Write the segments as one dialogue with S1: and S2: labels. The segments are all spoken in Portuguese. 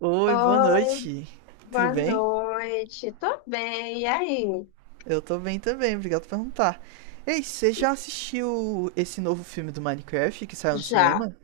S1: Oi, boa
S2: Oi,
S1: noite. Tudo
S2: boa
S1: bem?
S2: noite. Tô bem, e aí?
S1: Eu tô bem também, obrigado por perguntar. Ei, você já
S2: E-
S1: assistiu esse novo filme do Minecraft que saiu no
S2: Já,
S1: cinema?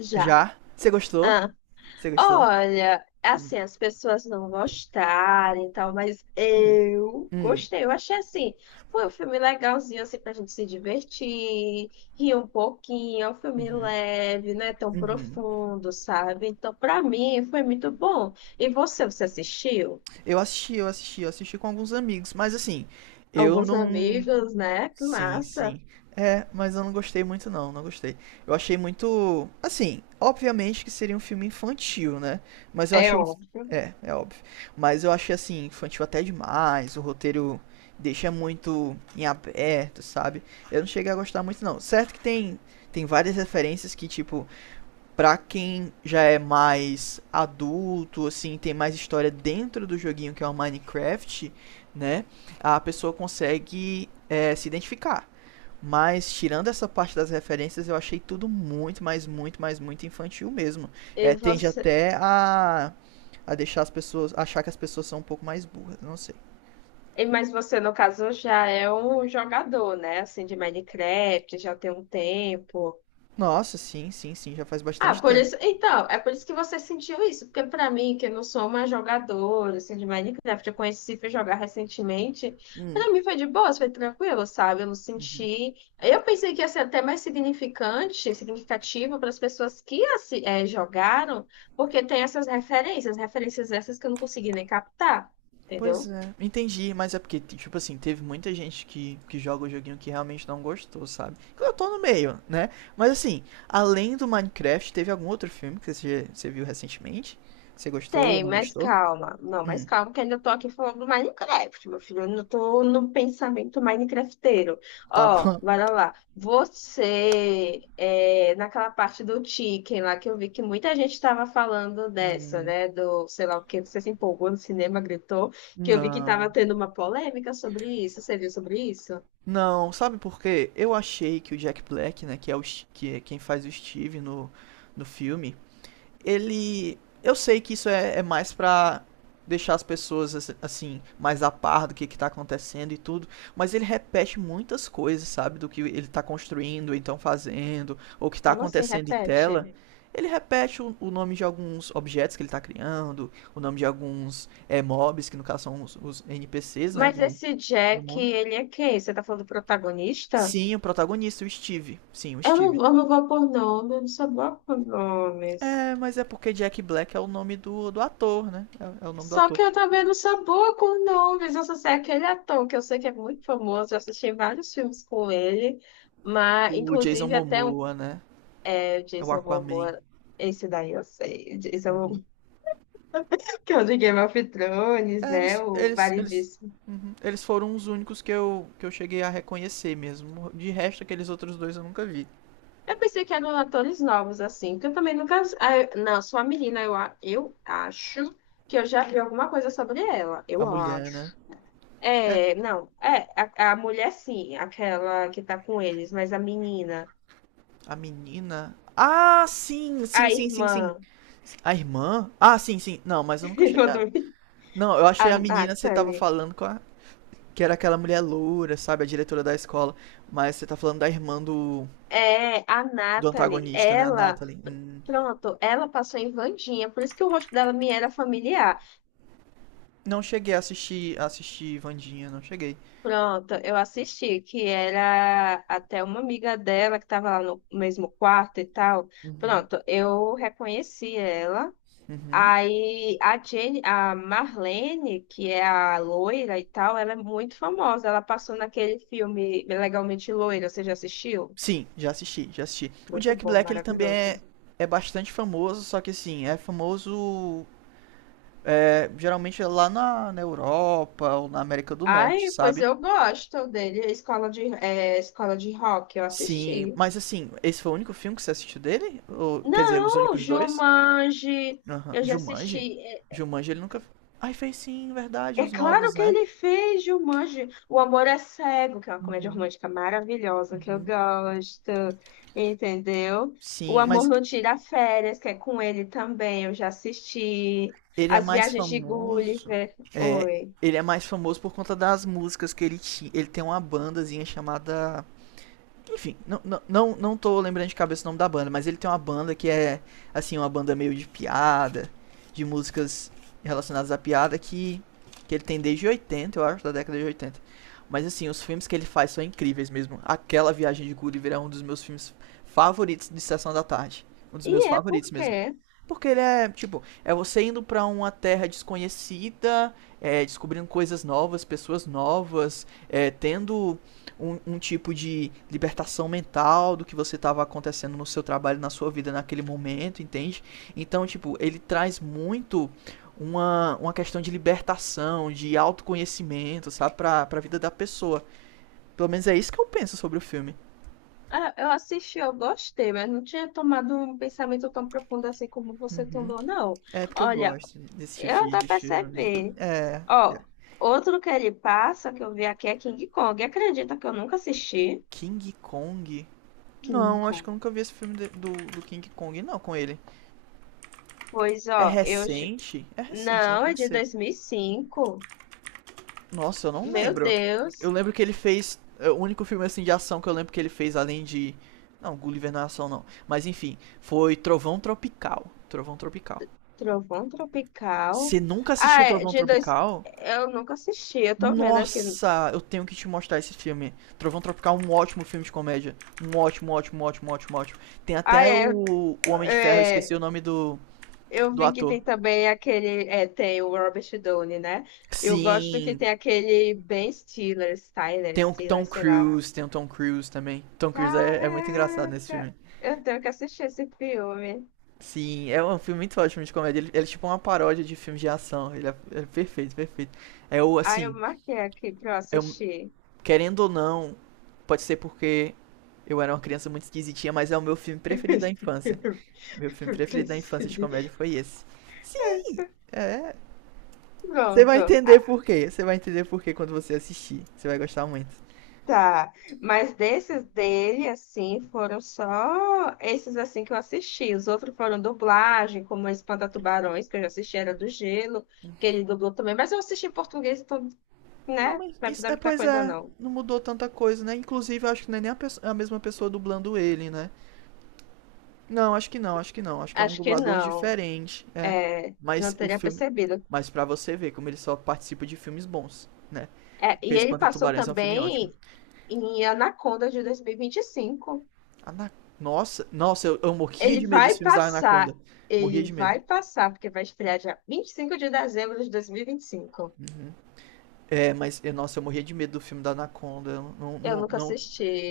S2: já.
S1: Já? Você gostou?
S2: Ah,
S1: Você gostou?
S2: Olha, assim, as pessoas não gostarem e tal, mas eu
S1: Hum,
S2: gostei. Eu achei assim, foi um filme legalzinho, assim, pra gente se divertir, rir um pouquinho. É um filme leve, não é tão
S1: uhum.
S2: profundo, sabe? Então, pra mim, foi muito bom. E você, você assistiu?
S1: Eu assisti, eu assisti, eu assisti com alguns amigos, mas assim, eu
S2: Alguns
S1: não.
S2: amigos, né? Que
S1: Sim,
S2: massa.
S1: sim. É, mas eu não gostei muito não, não gostei. Eu achei muito, assim, obviamente que seria um filme infantil, né? Mas eu
S2: É
S1: achei,
S2: óbvio.
S1: é óbvio. Mas eu achei assim infantil até demais, o roteiro deixa muito em aberto, sabe? Eu não cheguei a gostar muito não. Certo que tem várias referências que tipo, pra quem já é mais adulto, assim, tem mais história dentro do joguinho que é o Minecraft, né? A pessoa consegue se identificar. Mas tirando essa parte das referências, eu achei tudo muito, mas muito, mas muito infantil mesmo.
S2: E
S1: É, tende
S2: você
S1: até a deixar as pessoas, achar que as pessoas são um pouco mais burras, não sei.
S2: Mas você, no caso, já é um jogador, né? Assim, de Minecraft, já tem um tempo.
S1: Nossa, sim, sim, sim, já faz
S2: Ah,
S1: bastante
S2: por
S1: tempo.
S2: isso. Então, é por isso que você sentiu isso. Porque, pra mim, que eu não sou uma jogadora, assim, de Minecraft, eu conheci, fui jogar recentemente. Pra mim foi de boa, foi tranquilo, sabe? Eu não senti. Eu pensei que ia ser até mais significante, significativo para as pessoas que jogaram, porque tem essas referências, referências essas que eu não consegui nem captar,
S1: Pois
S2: entendeu?
S1: é, entendi, mas é porque, tipo assim, teve muita gente que joga o joguinho que realmente não gostou, sabe? Eu tô no meio, né? Mas assim, além do Minecraft, teve algum outro filme que você viu recentemente? Você gostou ou
S2: Tem,
S1: não
S2: mas
S1: gostou?
S2: calma. Não,
S1: Hum,
S2: mas calma, que ainda tô aqui falando do Minecraft, meu filho. Eu não tô no pensamento Minecrafteiro.
S1: tá
S2: Ó,
S1: bom.
S2: bora lá. Naquela parte do Chicken lá, que eu vi que muita gente tava falando dessa,
S1: Hum.
S2: né? Do, sei lá o que, você se empolgou no cinema, gritou, que eu vi que
S1: Não.
S2: tava tendo uma polêmica sobre isso. Você viu sobre isso?
S1: Não, sabe por quê? Eu achei que o Jack Black, né, que é, que é quem faz o Steve no filme, ele. Eu sei que isso é mais pra deixar as pessoas assim, mais a par do que tá acontecendo e tudo, mas ele repete muitas coisas, sabe, do que ele tá construindo, ou então fazendo, ou que tá
S2: Como assim?
S1: acontecendo em tela.
S2: Repete.
S1: Ele repete o nome de alguns objetos que ele tá criando, o nome de alguns mobs, que no caso são os NPCs, né,
S2: Mas
S1: do,
S2: esse
S1: do
S2: Jack,
S1: mundo.
S2: ele é quem? Você tá falando do protagonista?
S1: Sim, o protagonista, o Steve. Sim, o
S2: Eu
S1: Steve.
S2: não, eu não vou por nome, eu não sou boa por nomes.
S1: É, mas é porque Jack Black é o nome do ator, né? É o nome do
S2: Só
S1: ator.
S2: que eu também não sou boa com nomes. Eu só sei aquele ator que eu sei que é muito famoso. Eu assisti vários filmes com ele, mas
S1: O Jason
S2: inclusive até um
S1: Momoa, né?
S2: é, o
S1: É o
S2: Jason
S1: Aquaman.
S2: Momoa. Esse daí eu sei. O Jason
S1: Uhum.
S2: Momoa, que é o de Game of Thrones,
S1: É,
S2: né?
S1: eles,
S2: O
S1: eles, eles,
S2: variedíssimo.
S1: uhum, eles foram os únicos que eu cheguei a reconhecer mesmo. De resto, aqueles outros dois eu nunca vi.
S2: Eu pensei que eram atores novos, assim, porque eu também nunca. Ah, eu- Não, sou uma menina, eu acho que eu já vi alguma coisa sobre ela.
S1: A
S2: Eu
S1: mulher, né?
S2: acho.
S1: É,
S2: É, não, é, A, a mulher sim, aquela que tá com eles, mas a menina,
S1: a menina. Ah, sim, sim,
S2: a
S1: sim, sim, sim.
S2: irmã,
S1: A irmã? Ah, sim, sim. Não, mas eu nunca
S2: irmã
S1: cheguei a...
S2: do-
S1: Não, eu achei
S2: a
S1: a menina, você tava
S2: Natalie,
S1: falando com a... Que era aquela mulher loura, sabe? A diretora da escola. Mas você tá falando da irmã do,
S2: a
S1: do
S2: Natalie,
S1: antagonista, né? A Natalie. Hum.
S2: pronto, ela passou em Vandinha, por isso que o rosto dela me era familiar.
S1: Não cheguei a assistir Vandinha, não cheguei.
S2: Pronto, eu assisti, que era até uma amiga dela que tava lá no mesmo quarto e tal.
S1: Uhum,
S2: Pronto, eu reconheci ela.
S1: uhum.
S2: Aí a Jenny, a Marlene, que é a loira e tal, ela é muito famosa. Ela passou naquele filme Legalmente Loira, você já assistiu?
S1: Sim, já assisti, já assisti. O
S2: Muito
S1: Jack
S2: bom,
S1: Black, ele também é,
S2: maravilhoso.
S1: é bastante famoso, só que assim, é famoso geralmente é lá na Europa ou na América do Norte,
S2: Ai, pois
S1: sabe?
S2: eu gosto dele. Escola de, é, Escola de Rock, eu
S1: Sim,
S2: assisti.
S1: mas assim, esse foi o único filme que você assistiu dele? Ou, quer dizer, os
S2: Não,
S1: únicos dois?
S2: Jumanji,
S1: Aham.
S2: eu já assisti.
S1: Jumanji? Jumanji ele nunca. Ai, fez sim, verdade,
S2: É
S1: os
S2: claro
S1: novos,
S2: que
S1: né?
S2: ele fez, Jumanji. O Amor é Cego, que é uma comédia
S1: Uhum.
S2: romântica maravilhosa que eu gosto, entendeu? O
S1: Sim,
S2: Amor
S1: mas
S2: Não Tira Férias, que é com ele também, eu já assisti.
S1: ele é
S2: As
S1: mais
S2: Viagens de
S1: famoso.
S2: Gulliver.
S1: É,
S2: Oi.
S1: ele é mais famoso por conta das músicas que ele tinha. Ele tem uma bandazinha chamada. Enfim, não, não, não, não tô lembrando de cabeça o nome da banda, mas ele tem uma banda que é, assim, uma banda meio de piada, de músicas relacionadas à piada que ele tem desde 80 eu acho, da década de oitenta. Mas, assim, os filmes que ele faz são incríveis mesmo. Aquela Viagem de Gulliver é um dos meus filmes favoritos de Sessão da Tarde. Um dos meus
S2: E é
S1: favoritos
S2: porque
S1: mesmo. Porque ele é, tipo, é você indo pra uma terra desconhecida, é, descobrindo coisas novas, pessoas novas, é, tendo um, um tipo de libertação mental do que você estava acontecendo no seu trabalho, na sua vida naquele momento, entende? Então, tipo, ele traz muito uma questão de libertação, de autoconhecimento, sabe? Pra, pra vida da pessoa. Pelo menos é isso que eu penso sobre o filme.
S2: Ah, eu assisti, eu gostei, mas não tinha tomado um pensamento tão profundo assim como você
S1: Uhum.
S2: tomou, não.
S1: É porque eu
S2: Olha,
S1: gosto desse tipo
S2: eu
S1: de-
S2: tô
S1: de filme.
S2: percebendo.
S1: É.
S2: Ó, outro que ele passa que eu vi aqui é King Kong. Acredita que eu nunca assisti?
S1: King Kong?
S2: King
S1: Não, acho
S2: Kong.
S1: que eu nunca vi esse filme de- do, do King Kong, não, com ele.
S2: Pois,
S1: É
S2: ó, eu... j-
S1: recente? É recente, né?
S2: Não,
S1: Tem
S2: é
S1: que
S2: de
S1: ser.
S2: 2005.
S1: Nossa, eu não
S2: Meu
S1: lembro. Eu
S2: Deus.
S1: lembro que ele fez. O único filme assim de ação que eu lembro que ele fez, além de. Não, Gulliver não é ação não. Mas enfim, foi Trovão Tropical. Trovão Tropical.
S2: Trovão
S1: Você
S2: Tropical.
S1: nunca assistiu
S2: Ah, é
S1: Trovão
S2: de dois...
S1: Tropical?
S2: Eu nunca assisti, eu tô vendo aqui.
S1: Nossa, eu tenho que te mostrar esse filme. Trovão Tropical é um ótimo filme de comédia. Um ótimo, ótimo, ótimo, ótimo, ótimo. Tem
S2: Ah,
S1: até
S2: é...
S1: o Homem de Ferro, eu
S2: é,
S1: esqueci o nome do,
S2: Eu
S1: do
S2: vi que
S1: ator.
S2: tem também aquele... É, tem o Robert Downey, né? Eu gosto que
S1: Sim,
S2: tem aquele Ben Stiller, Styler,
S1: tem o
S2: Stiller,
S1: Tom
S2: sei lá.
S1: Cruise, tem o Tom Cruise também. Tom Cruise é muito engraçado nesse
S2: Caraca!
S1: filme.
S2: Eu tenho que assistir esse filme.
S1: Sim, é um filme muito ótimo de comédia. Ele é tipo uma paródia de filmes de ação. Ele é perfeito, perfeito. É o,
S2: Aí eu
S1: assim,
S2: marquei aqui pra eu
S1: é um-
S2: assistir.
S1: querendo ou não, pode ser porque eu era uma criança muito esquisitinha, mas é o meu filme preferido da infância. Meu filme
S2: Eu
S1: preferido da infância de
S2: esqueci.
S1: comédia foi esse. Sim, é. Você vai
S2: Pronto.
S1: entender
S2: Ah,
S1: por quê. Você vai entender por quê quando você assistir. Você vai gostar muito.
S2: tá. Mas desses dele, assim, foram só esses assim que eu assisti. Os outros foram dublagem, como Espanta-Tubarões, que eu já assisti, era do Gelo, que ele dublou também. Mas eu assisti em português, então,
S1: Não,
S2: né?
S1: mas
S2: Não
S1: isso,
S2: dá
S1: é,
S2: muita
S1: pois
S2: coisa,
S1: é,
S2: não.
S1: não mudou tanta coisa, né? Inclusive, eu acho que não é nem a mesma pessoa dublando ele, né? Não, acho que não, acho que não. Acho que é um
S2: Acho que
S1: dublador
S2: não.
S1: diferente, é.
S2: É, senão
S1: Mas
S2: eu
S1: o
S2: teria
S1: filme.
S2: percebido.
S1: Mas pra você ver como ele só participa de filmes bons, né?
S2: É,
S1: Porque
S2: e ele
S1: Espanta
S2: passou
S1: Tubarões é um filme ótimo.
S2: também em Anaconda de 2025.
S1: Ana... Nossa, nossa, eu morria
S2: Ele
S1: de medo dos
S2: vai
S1: filmes da
S2: passar,
S1: Anaconda. Morria
S2: ele
S1: de medo.
S2: vai passar, porque vai estrear dia 25 de dezembro de 2025.
S1: É, mas, eu- nossa, eu morria de medo do filme da Anaconda. Eu não,
S2: Eu
S1: não,
S2: nunca
S1: não,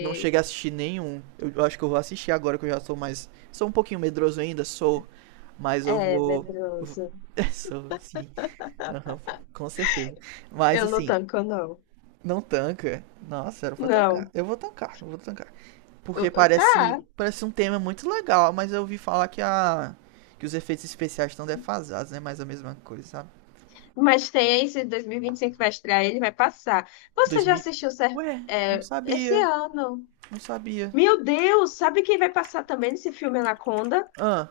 S1: não cheguei a assistir nenhum. Eu acho que eu vou assistir agora que eu já sou mais. Sou um pouquinho medroso ainda, sou. Mas eu
S2: É,
S1: vou. eu vou-
S2: medroso.
S1: sou, sim. Aham, com certeza. Mas
S2: Eu não
S1: assim,
S2: tanco, não.
S1: não tanca. Nossa, era pra tancar.
S2: Não.
S1: Eu vou tancar, eu vou tancar. Porque parece,
S2: Tá.
S1: parece um tema muito legal, mas eu ouvi falar que os efeitos especiais estão defasados, né? Mais a mesma coisa, sabe?
S2: Mas tem esse 2025 que vai estrear, ele vai passar. Você já
S1: 2000.
S2: assistiu cer-
S1: Ué, não
S2: é, esse
S1: sabia.
S2: ano?
S1: Não sabia.
S2: Meu Deus, sabe quem vai passar também nesse filme Anaconda?
S1: Ah,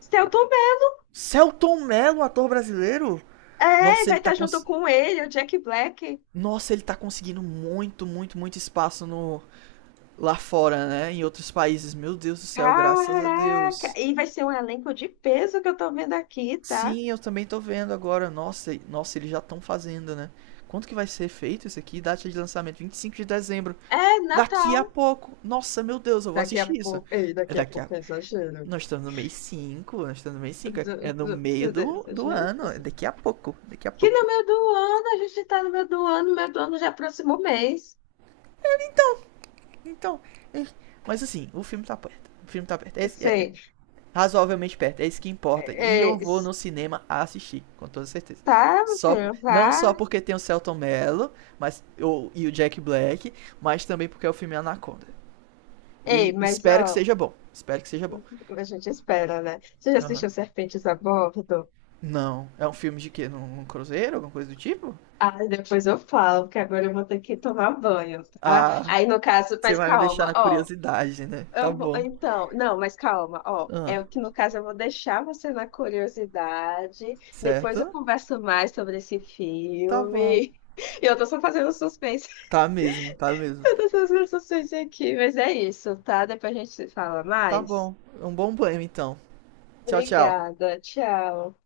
S2: Selton Mello.
S1: Celton Mello, ator brasileiro?
S2: É,
S1: Nossa,
S2: vai estar junto com ele, o Jack Black.
S1: Nossa, ele tá conseguindo muito, muito, muito espaço no lá fora, né? Em outros países. Meu Deus do céu, graças a
S2: Caraca!
S1: Deus.
S2: E vai ser um elenco de peso que eu tô vendo aqui, tá?
S1: Sim, eu também tô vendo agora. Nossa, nossa, eles já estão fazendo, né? Quanto que vai ser feito isso aqui? Data de lançamento 25 de dezembro.
S2: É
S1: Daqui
S2: Natal.
S1: a pouco. Nossa, meu Deus, eu vou
S2: Daqui a
S1: assistir isso.
S2: pouco. Ei,
S1: É
S2: daqui a
S1: daqui a
S2: pouco é exagero.
S1: Nós estamos no mês cinco, nós estamos no mês cinco, é é no meio
S2: Se der
S1: do
S2: exagero.
S1: ano, é daqui a pouco, daqui a
S2: Que no
S1: pouco.
S2: meio do ano, a gente tá no meio do ano, no meio do ano já é próximo mês.
S1: Então, é- mas assim, o filme tá perto. O filme tá perto. É,
S2: Sei.
S1: razoavelmente perto. É isso que importa.
S2: É,
S1: E eu
S2: é,
S1: vou
S2: s-
S1: no cinema assistir, com toda certeza.
S2: tá, meu
S1: Só,
S2: filho,
S1: não
S2: vá.
S1: só porque tem o Celton Mello, mas, o, e o Jack Black, mas também porque é o filme Anaconda.
S2: Ei,
S1: E
S2: mas
S1: espero que
S2: ó,
S1: seja bom. Espero que seja bom.
S2: a gente espera, né? Você já
S1: Aham.
S2: assistiu Serpentes a Bordo?
S1: Não. É um filme de quê? Num, num cruzeiro? Alguma coisa do tipo?
S2: Ah, depois eu falo, porque agora eu vou ter que tomar banho, tá?
S1: Ah,
S2: Aí, no caso,
S1: você
S2: mas
S1: vai me deixar
S2: calma,
S1: na
S2: ó.
S1: curiosidade, né? Tá bom.
S2: Não, mas calma, ó,
S1: Ah,
S2: é o que no caso eu vou deixar você na curiosidade, depois eu
S1: certo?
S2: converso mais sobre esse
S1: Tá bom.
S2: filme. Eu tô só fazendo suspense,
S1: Tá mesmo, tá mesmo.
S2: eu tô só fazendo suspense aqui, mas é isso, tá? Depois a gente se fala
S1: Tá
S2: mais.
S1: bom. Um bom banho, então. Tchau, tchau.
S2: Obrigada, tchau.